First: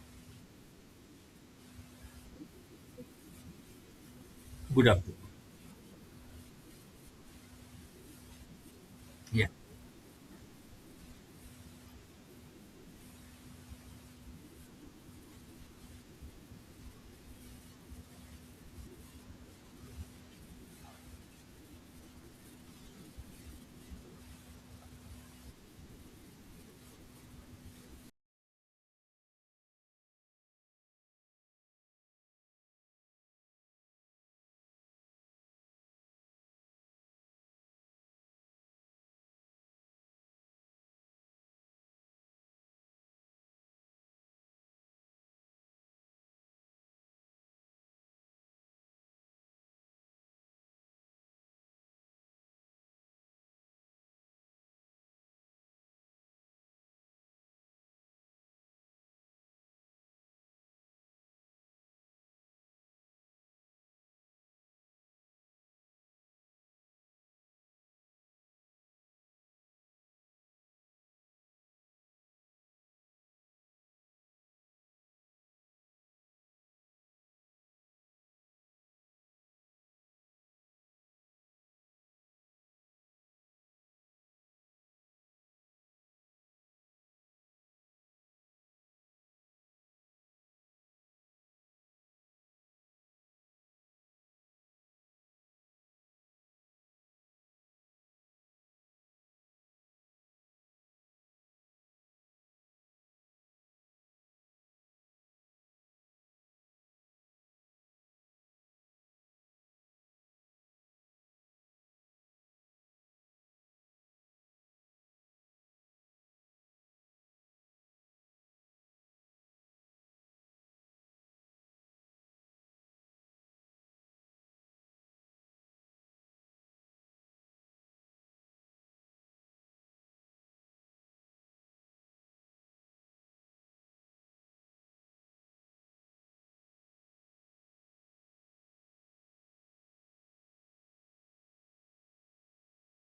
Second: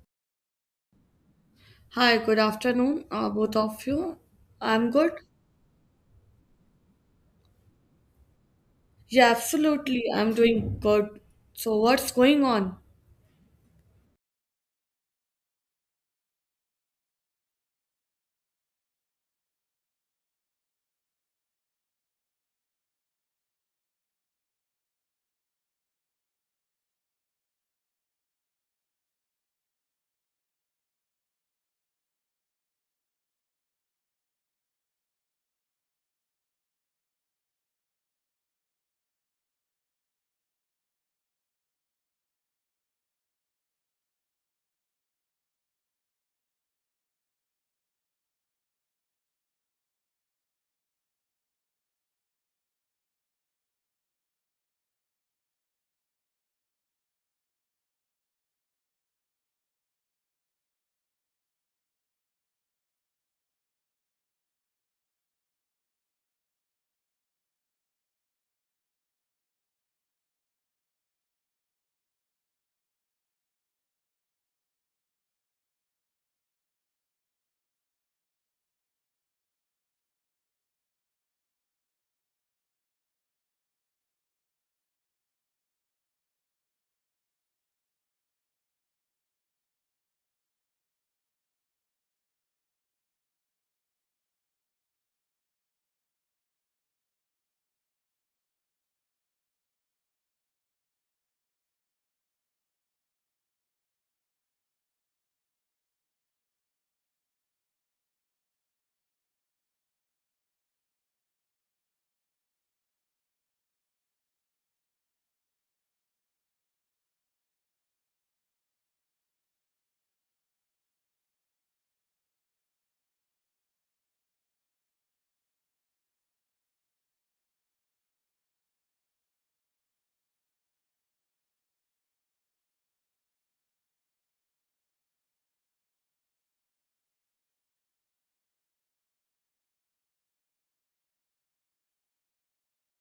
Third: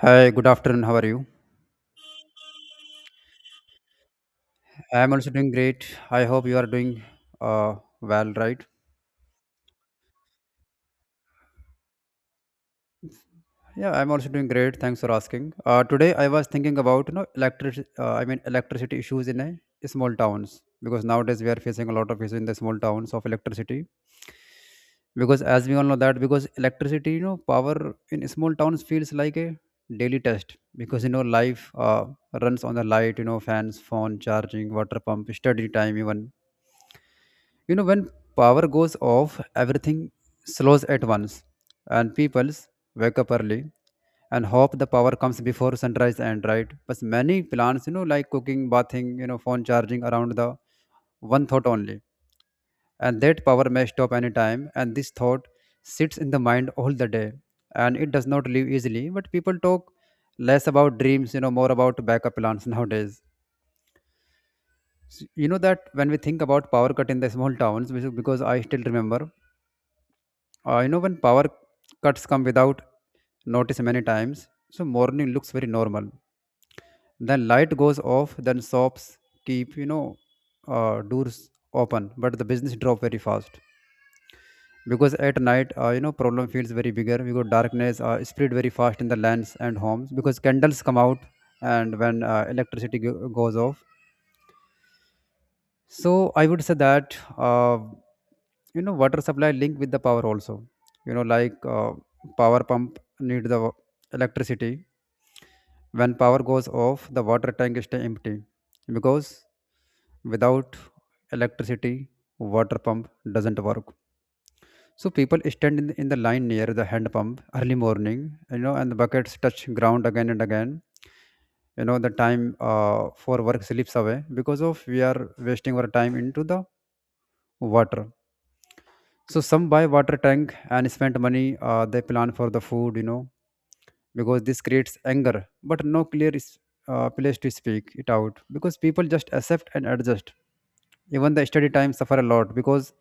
Hi, good afternoon. How are you? Hi, good afternoon, both of you. Good I'm I'm good. afternoon. also doing great. I hope you are doing uh, well, right? Yeah, Yeah, absolutely. I'm doing good. So, what's going on? Yeah, I'm also doing great. Thanks for asking. Today, I was thinking about electricity issues in a small towns because nowadays we are facing a lot of issues in the small towns of electricity. Because as we all know that because electricity, power in small towns feels like a daily test because life runs on the light, you know, fans, phone, charging, water pump, study time, even when power goes off, everything slows at once, and people wake up early and hope the power comes before sunrise, and right, but many plans, like cooking, bathing, phone charging around the one thought only, and that power may stop anytime, and this thought sits in the mind all the day and it does not leave easily, but people talk less about dreams, more about backup plans nowadays. You know that when we think about power cut in the small towns, which is because I still remember. When power cuts come without notice many times, so morning looks very normal. Then light goes off, then shops keep, doors open, but the business drop very fast. Because at night, problem feels very bigger because darkness spread very fast in the lands and homes, because candles come out and when goes off. So I would say that, water supply linked with the power also. You know, like power pump need the electricity. When power goes off, the water tank stay empty because without electricity, water pump doesn't work. So people stand in the line near the hand pump early morning. You know, and the buckets touch ground again and again. You know, the time for work slips away because of we are wasting our time into the water. So some buy water tank and spend money, they plan for the food, because this creates anger but no clear is, place to speak it out, because people just accept and adjust. Even the study time suffer a lot because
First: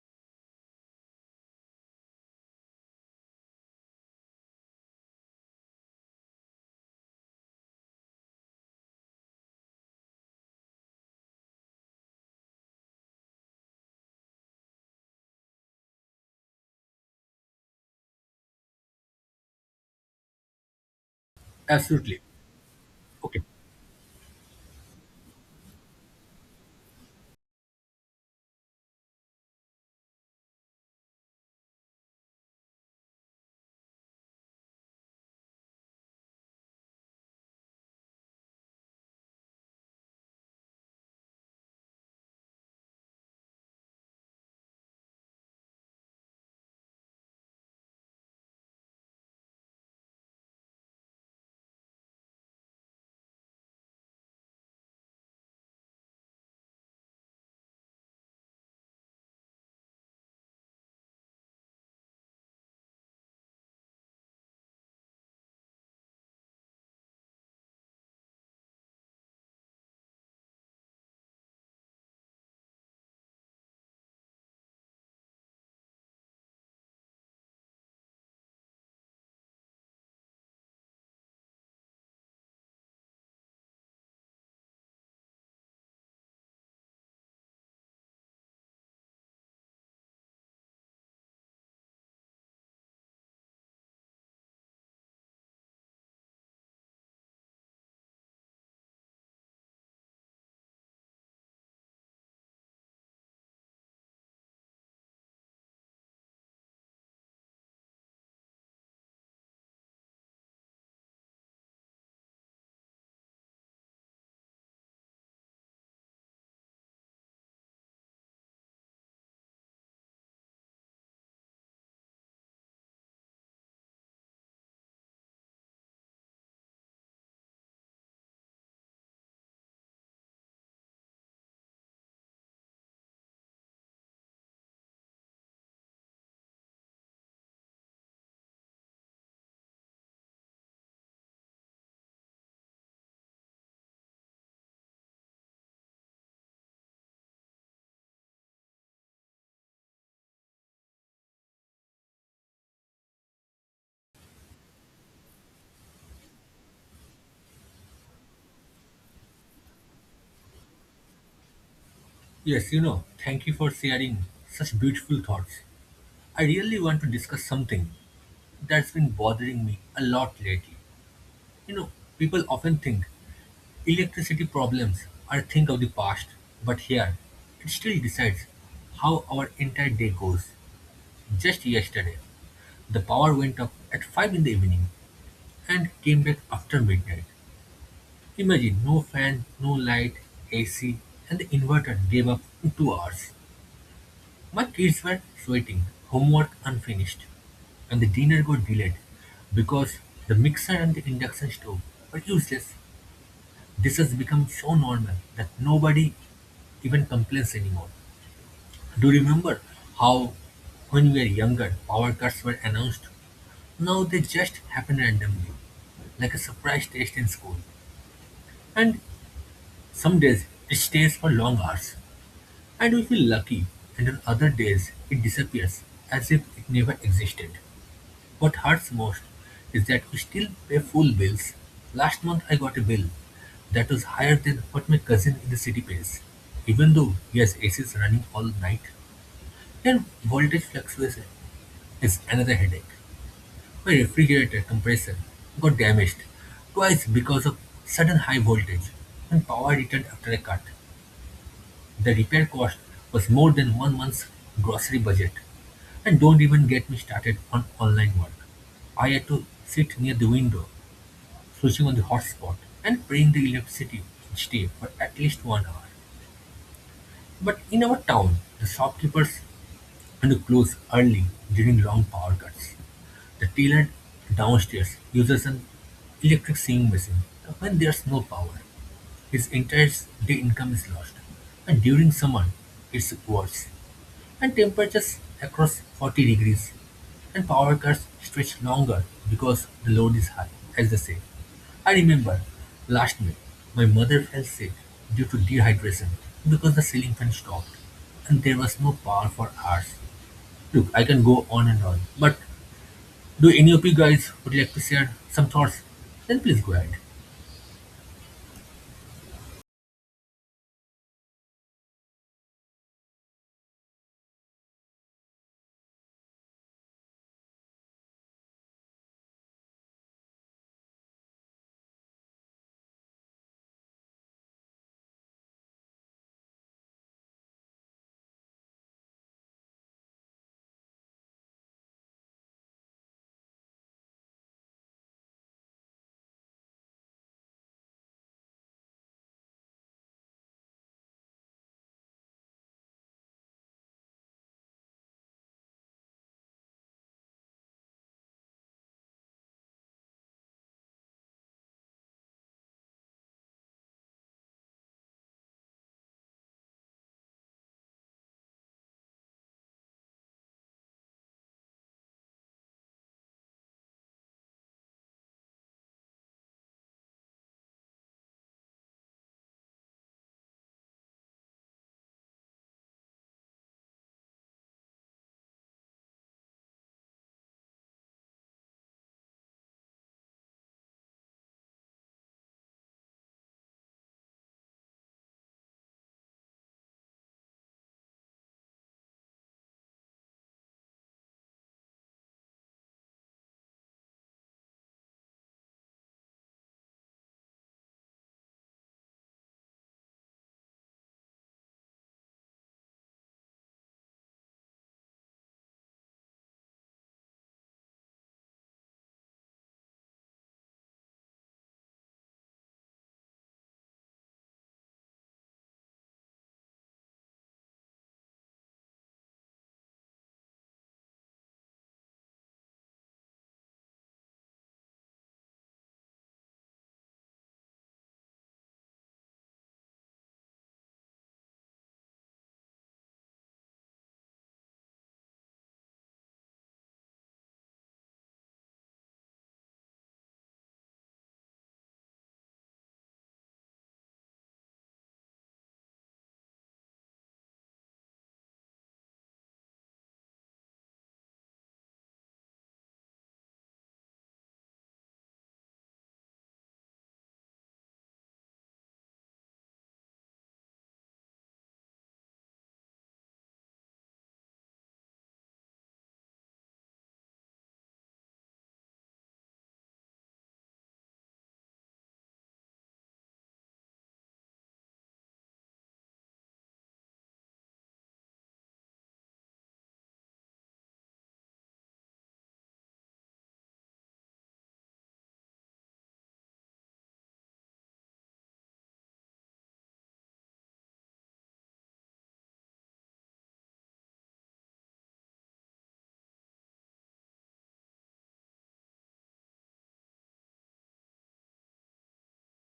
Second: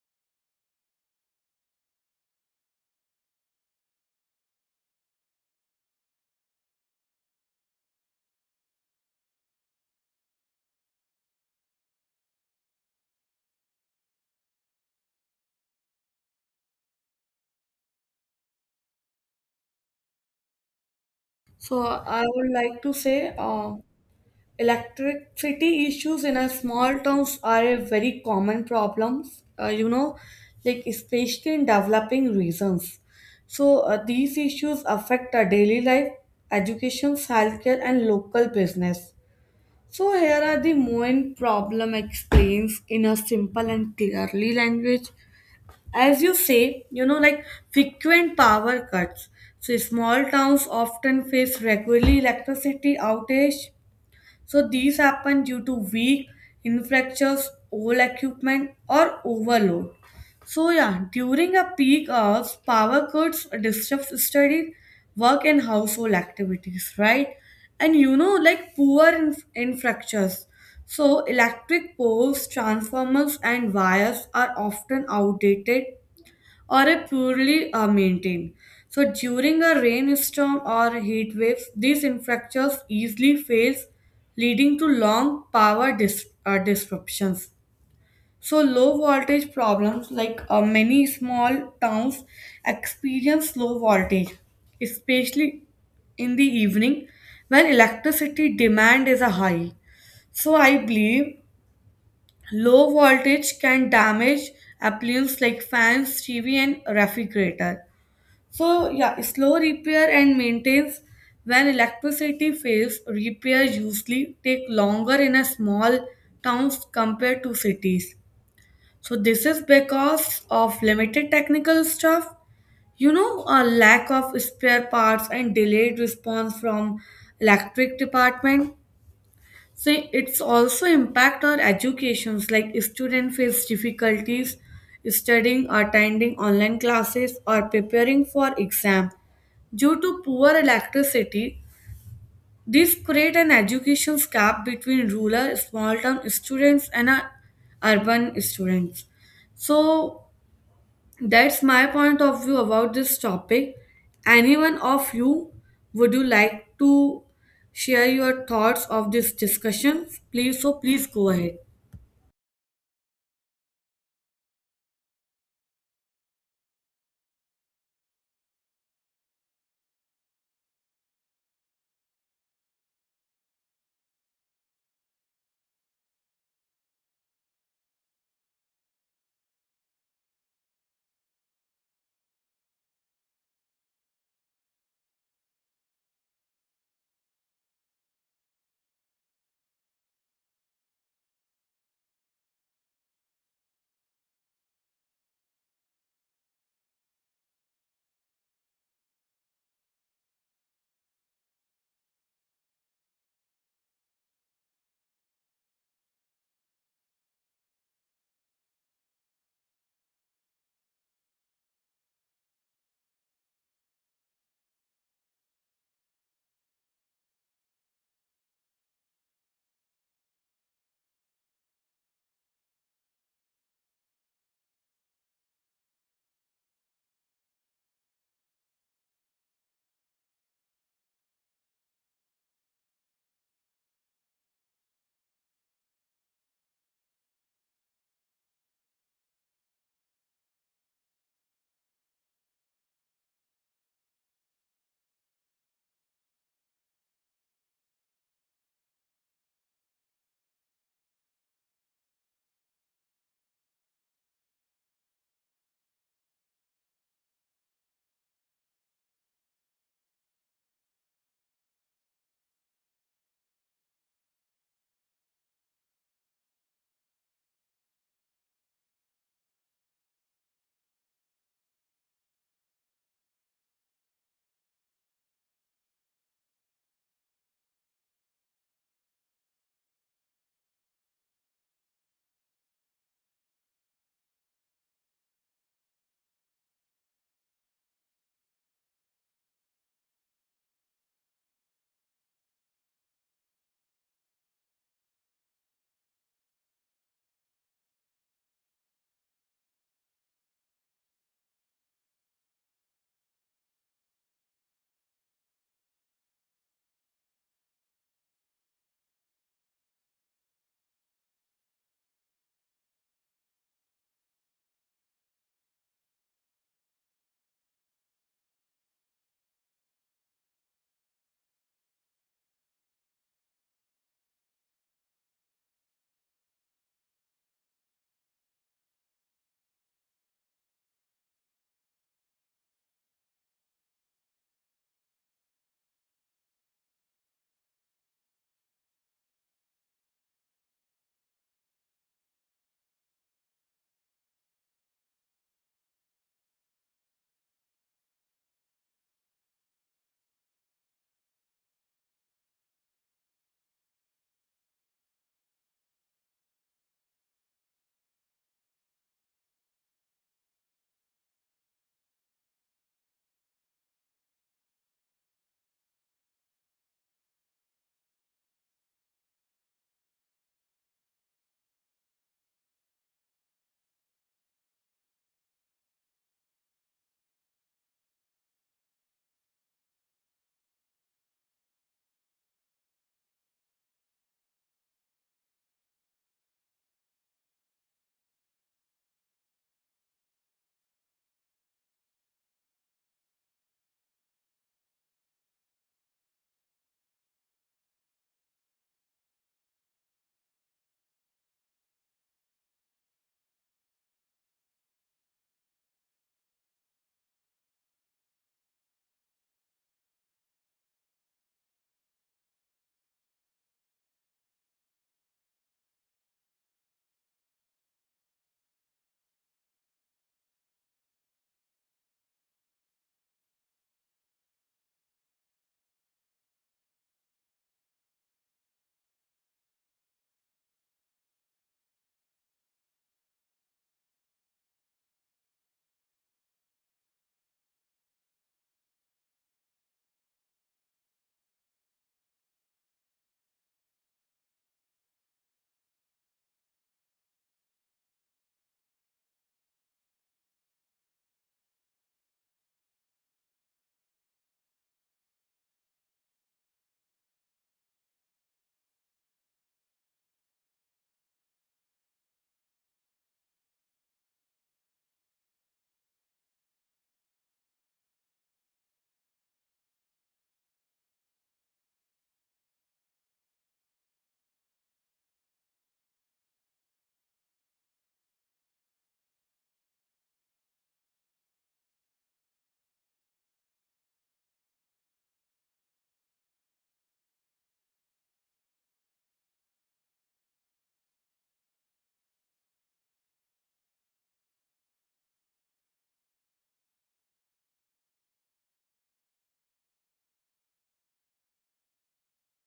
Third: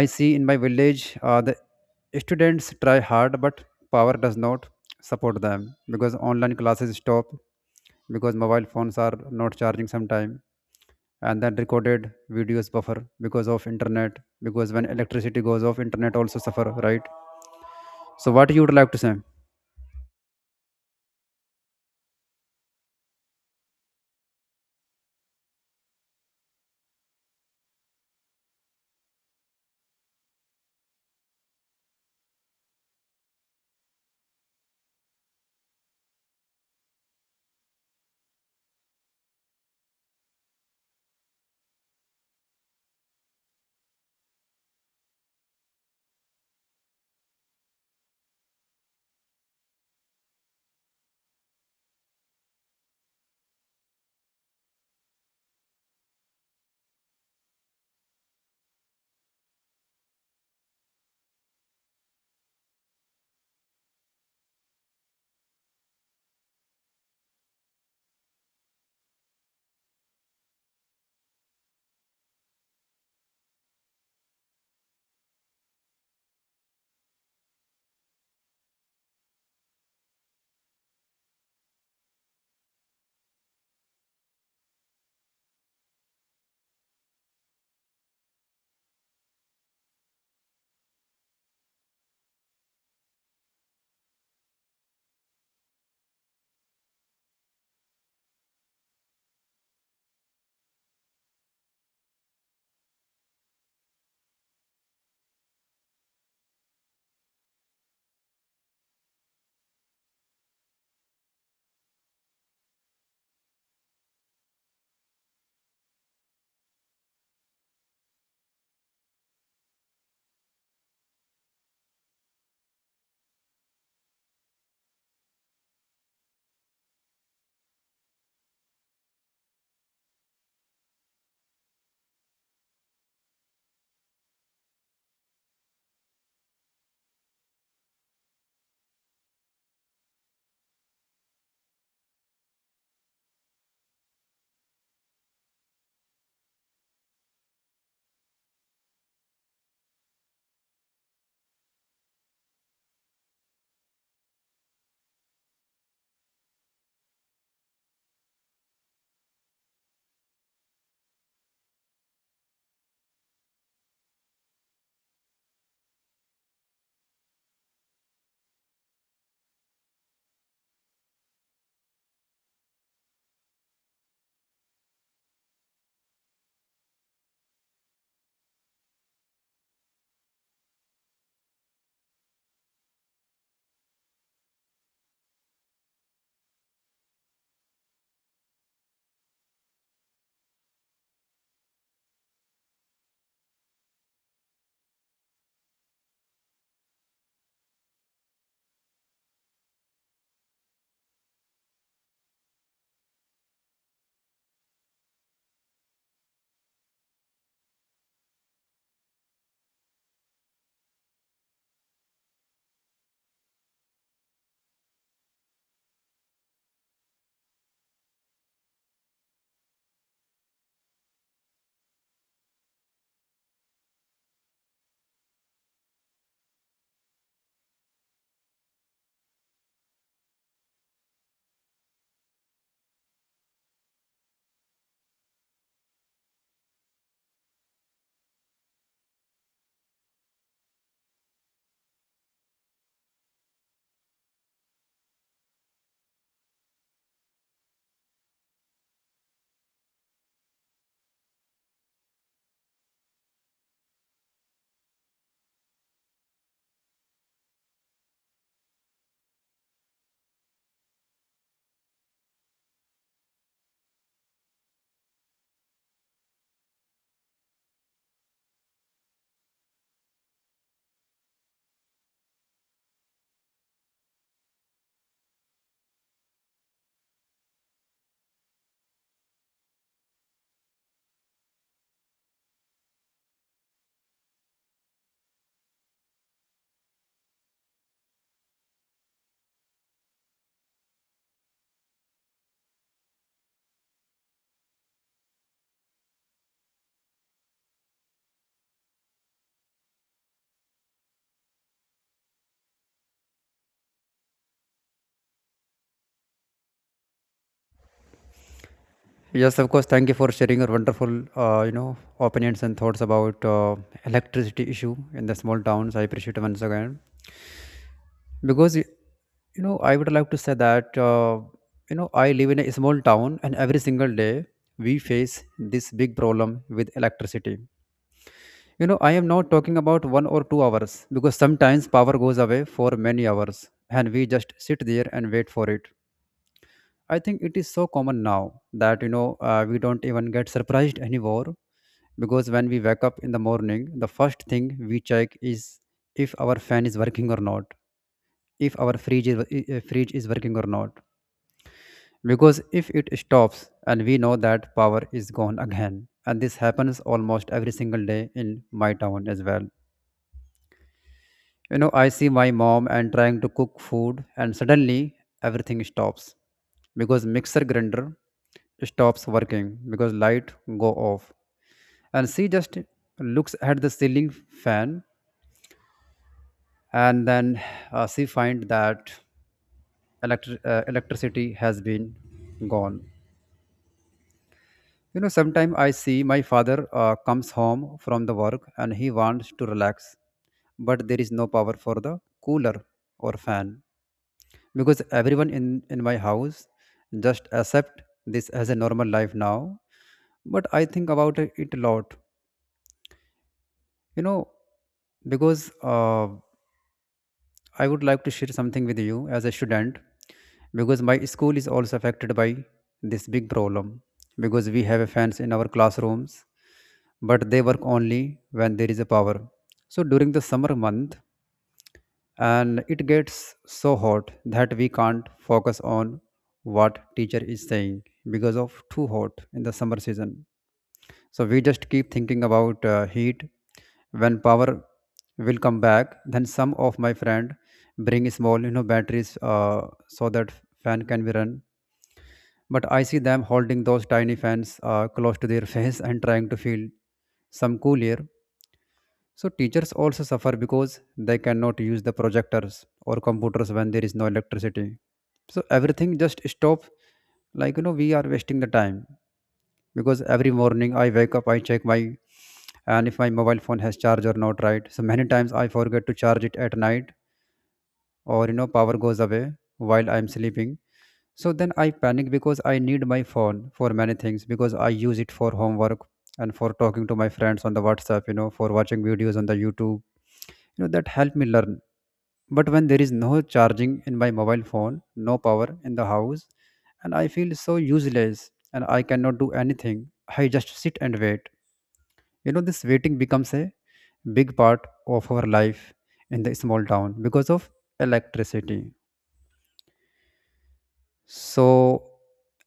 I see in my village, the students try hard but power does not support them, because online classes stop, because mobile phones are not charging sometime, and then recorded videos buffer because of internet, because when electricity goes off internet also suffer, right? So what you would like to say? So, absolutely. I would like to say Okay. Electricity issues in our small towns are a very common problems, like especially in developing regions. So, these issues affect our daily life, education, healthcare, and local business. So here are the main problem explains in a simple and clearly language. As you say, you know, like frequent power cuts. So small towns often face regularly electricity outage, so these happen due to weak infrastructures, old equipment, or overload. So yeah, during a peak hours, power cuts disrupt study, work, and household activities, right? And you know, like poor infrastructures. So electric poles, transformers, and wires are often outdated or are poorly maintained. So during a rainstorm or heat waves, these infrastructures easily fails, leading to long power disruptions. So low voltage problems like many small towns experience low voltage, especially in the evening when electricity demand is a high. So I believe low voltage can damage appliances like fans, TV and refrigerator. So yeah, slow repair and maintenance when electricity fails, repair usually take longer in a small towns compared to cities. So this is because of limited technical stuff, you know, a lack of spare parts and delayed response from electric department. So it's also impact our educations like student face difficulties studying, attending online classes or preparing for exam due to poor electricity. This create an education gap between rural small town students and urban students. So that's my point of view about this topic. Anyone of you would you like to share your thoughts of this discussion? Please, so please go ahead. Yes, thank you for sharing such beautiful thoughts. I really want to discuss something that's been bothering me a lot lately. You know, people often think electricity problems are a thing of the past, but here, it still decides how our entire day goes. Just yesterday, the power went up at 5 in the evening and came back after midnight. Imagine no fan, no light, AC, and the inverter gave up in 2 hours. My kids were sweating, homework unfinished, and the dinner got delayed because the mixer and the induction stove were useless. This has become so normal that nobody even complains anymore. Do you remember how, when we were younger, power cuts were announced? Now they just happen randomly, like a surprise test in school. And some days it stays for long hours, and we feel lucky, and on other days it disappears as if it never existed. What hurts most is that we still pay full bills. Last month I got a bill that was higher than what my cousin in the city pays, even though he has ACs running all night. And voltage fluctuation is another headache. My refrigerator compressor got damaged twice because of sudden high voltage and power returned after a cut. The repair cost was more than 1 month's grocery budget. And don't even get me started on online work. I had to sit near the window, switching on the hotspot, and praying the electricity each day for at least 1 hour. But in our town, the shopkeepers and close early during long power cuts. The tailor downstairs uses an electric sewing machine when there's no power. His entire day income is lost, and during summer, it's worse. And temperatures across 40 degrees, and power cuts stretch longer because the load is high, as they say. I remember last May, my mother fell sick due to dehydration because the ceiling fan stopped, and there was no power for hours. Look, I can go on and on, but do any of you guys would like to share some thoughts? Then please go ahead. Yes, of course. Thank you for sharing your wonderful, opinions and thoughts about electricity issue in the small towns. I appreciate it once again because, I would like to say that, I live in a small town, and every single day we face this big problem with electricity. You know, I am not talking about one or two hours because sometimes power goes away for many hours, and we just sit there and wait for it. I think it is so common now that we don't even get surprised anymore, because when we wake up in the morning the first thing we check is if our fan is working or not, if our fridge is working or not, because if it stops and we know that power is gone again, and this happens almost every single day in my town as well. You know, I see my mom and trying to cook food and suddenly everything stops, because mixer grinder stops working because light go off, and she just looks at the ceiling fan, and then she find that electricity has been gone. You know, sometimes I see my father comes home from the work, and he wants to relax, but there is no power for the cooler or fan, because everyone in my house just accept this as a normal life now, but I think about it a lot. You know, because I would like to share something with you as a student, because my school is also affected by this big problem, because we have fans in our classrooms but they work only when there is a power. So during the summer month, and it gets so hot that we can't focus on what teacher is saying, because of too hot in the summer season, so we just keep thinking about heat, when power will come back. Then some of my friend bring small, batteries, so that fan can be run. But I see them holding those tiny fans close to their face and trying to feel some cool air. So teachers also suffer because they cannot use the projectors or computers when there is no electricity. So everything just stop. Like, you know, we are wasting the time, because every morning I wake up, I check my and if my mobile phone has charge or not, right? So many times I forget to charge it at night, or you know power goes away while I'm sleeping, so then I panic because I need my phone for many things, because I use it for homework and for talking to my friends on the WhatsApp, you know, for watching videos on the YouTube, you know, that help me learn. But when there is no charging in my mobile phone, no power in the house, and I feel so useless and I cannot do anything, I just sit and wait. You know, this waiting becomes a big part of our life in the small town because of electricity. So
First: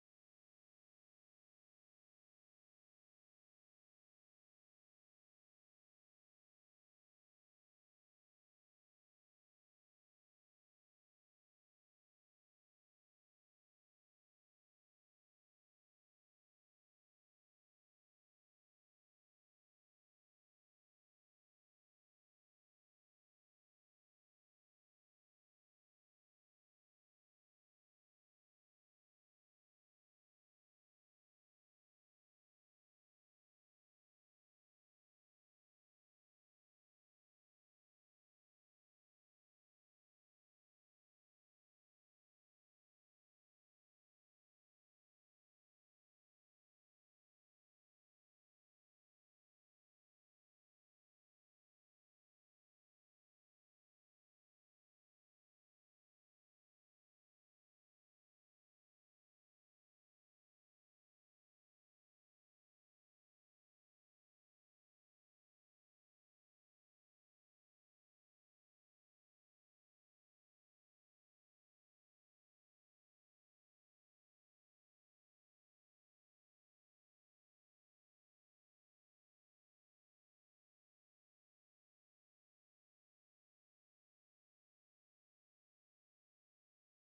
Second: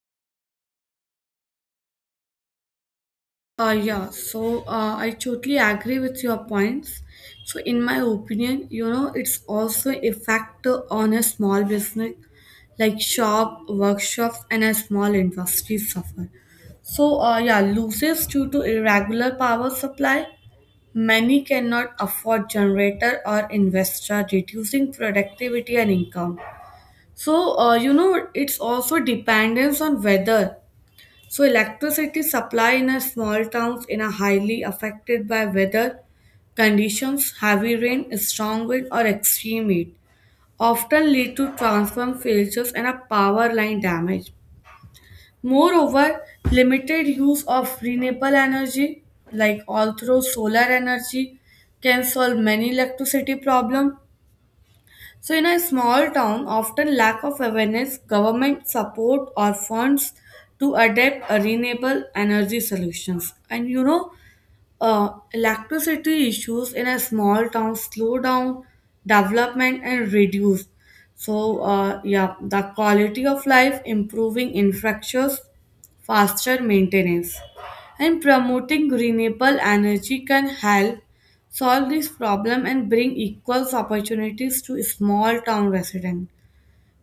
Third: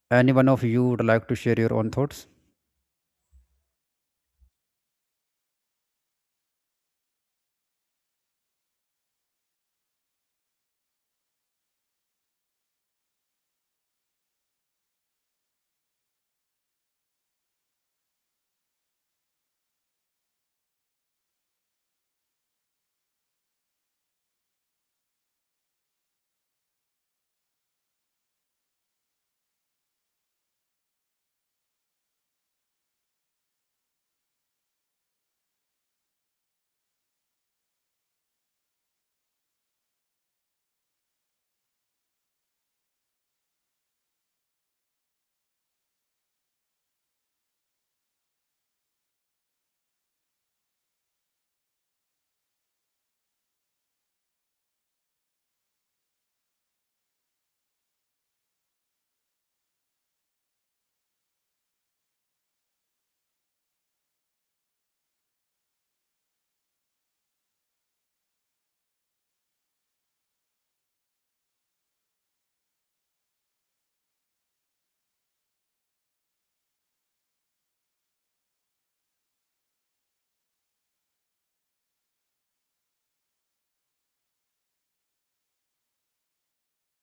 any one of you would like to share your own thoughts? Yeah, so, I totally agree with your points. So, in my opinion, you know, it's also a factor on a small business like shop, workshops, and a small industry suffer. So, yeah, losses due to irregular power supply. Many cannot afford generator or investor, reducing productivity and income. So, you know, it's also dependence on weather, so electricity supply in a small towns in a highly affected by weather conditions, heavy rain, strong wind, or extreme heat, often lead to transform failures and a power line damage. Moreover, limited use of renewable energy, like although solar energy, can solve many electricity problems. So, in a small town, often lack of awareness, government support, or funds to adapt a renewable energy solutions. And you know, electricity issues in a small town slow down development and reduce. So, yeah, the quality of life improving infrastructures, faster maintenance, and promoting renewable energy can help solve this problem and bring equal opportunities to small town residents.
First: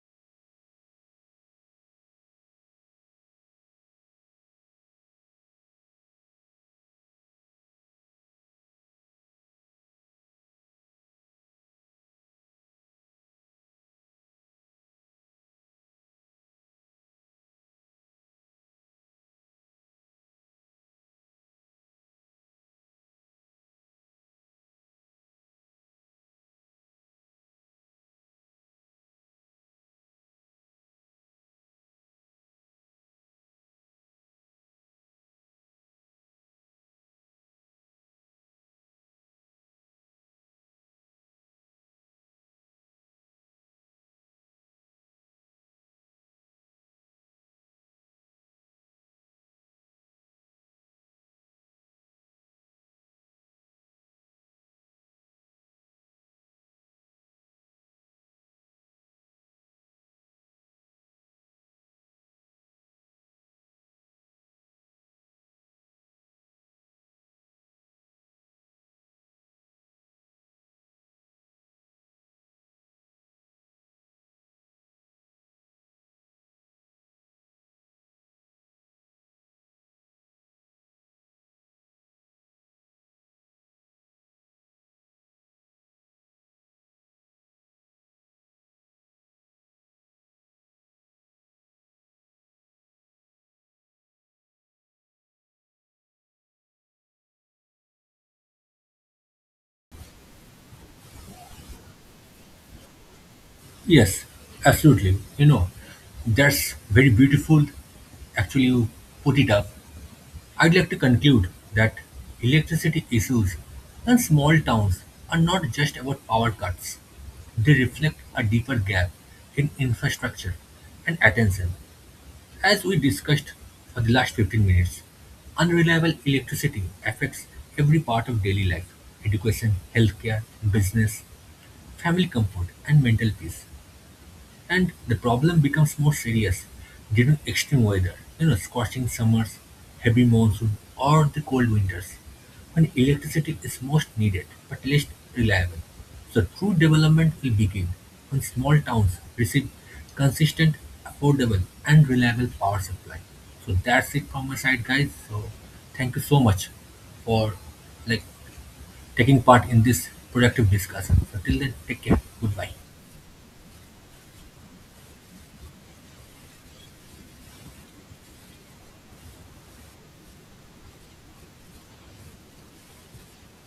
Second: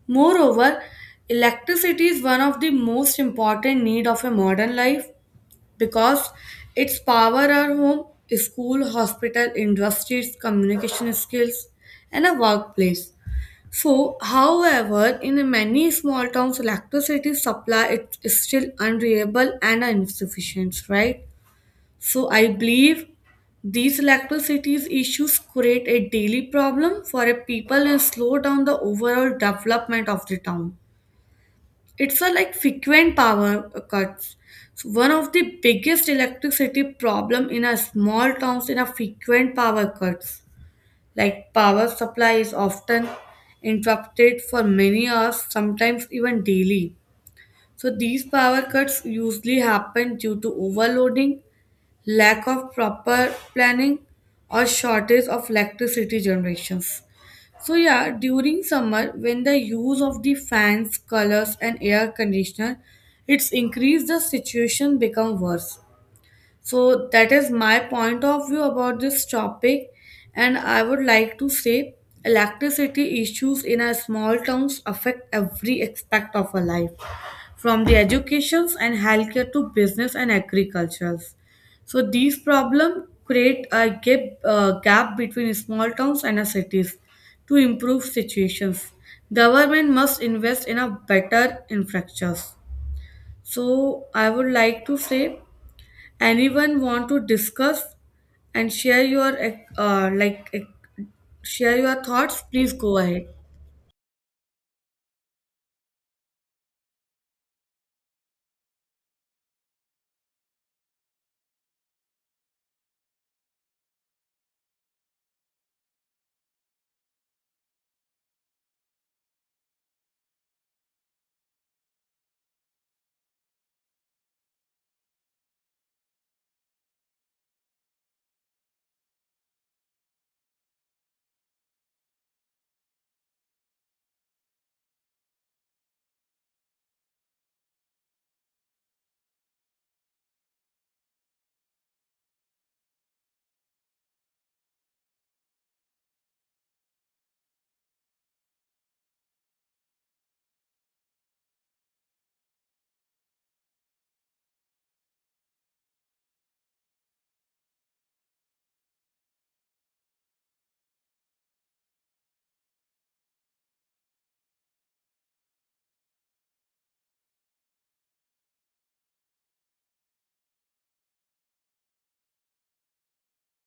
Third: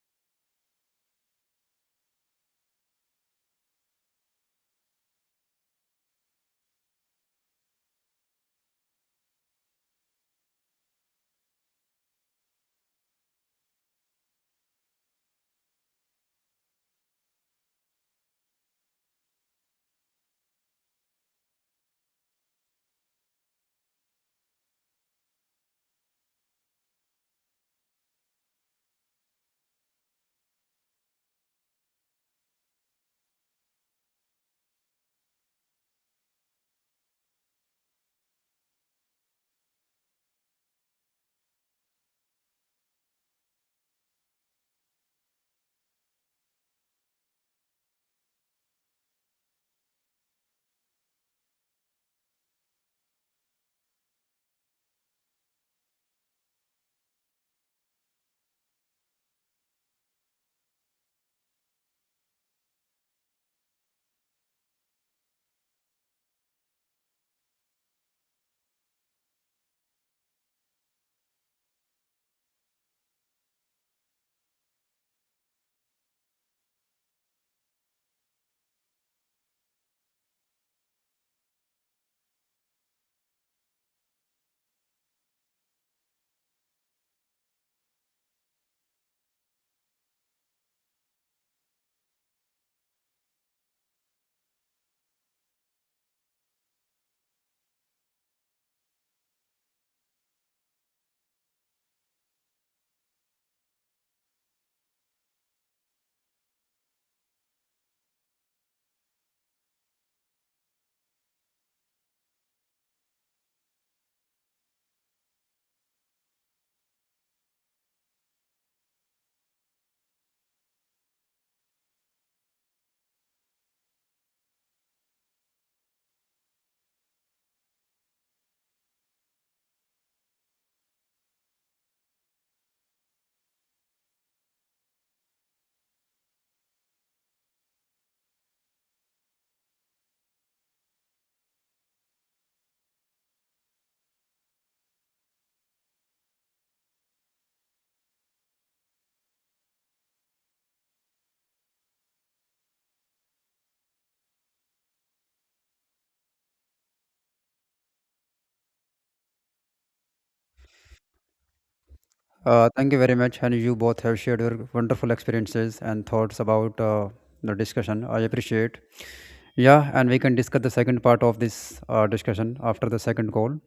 Moreover, electricity is one of the most important need of a modern life because its power are home, school, hospital, industries, communication skills, and a workplace. So, however, in many small towns, electricity supply it is still unreliable and insufficient, right? So, I believe these electricity issues create a daily problem for a people and slow down the overall development of the town. It's a like frequent power cuts. So one of the biggest electricity problem in a small towns in a frequent power cuts. Like power supply is often interrupted for many hours, sometimes even daily. So these power cuts usually happen due to overloading, lack of proper planning, or shortage of electricity generations. So yeah, during summer, when the use of the fans, colors, and air conditioner, it's increased the situation become worse. So that is my point of view about this topic, and I would like to say electricity issues in our small towns affect every aspect of our life from the educations and healthcare to business and agricultures. So these problems create a gap, gap between small towns and cities. To improve situations, government must invest in a better infrastructures. So I would like to say, anyone want to discuss and share your uh, like uh, share your thoughts? Please go ahead. Yes, absolutely. You know, that's very beautiful. Actually, you put it up. I'd like to conclude that electricity issues in small towns are not just about power cuts. They reflect a deeper gap in infrastructure and attention. As we discussed for the last 15 minutes, unreliable electricity affects every part of daily life, education, healthcare, business, family comfort, and mental peace. And the problem becomes more serious during extreme weather, you know, scorching summers, heavy monsoon, or the cold winters, when electricity is most needed but least reliable. So true development will begin when small towns receive consistent, affordable, and reliable power supply. So that's it from my side, guys. So thank you so much for, like, taking part in this productive discussion. So till then, take care. Goodbye. Thank you very much, and you both have shared your wonderful experiences and thoughts about the discussion, I appreciate. Yeah, and we can discuss the second part of this discussion after the second call.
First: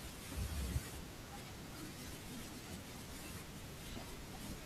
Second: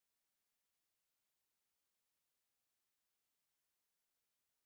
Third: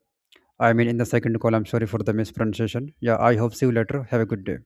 I mean in the second call, I'm sorry for the mispronunciation. Yeah, I hope see you later, have a good day.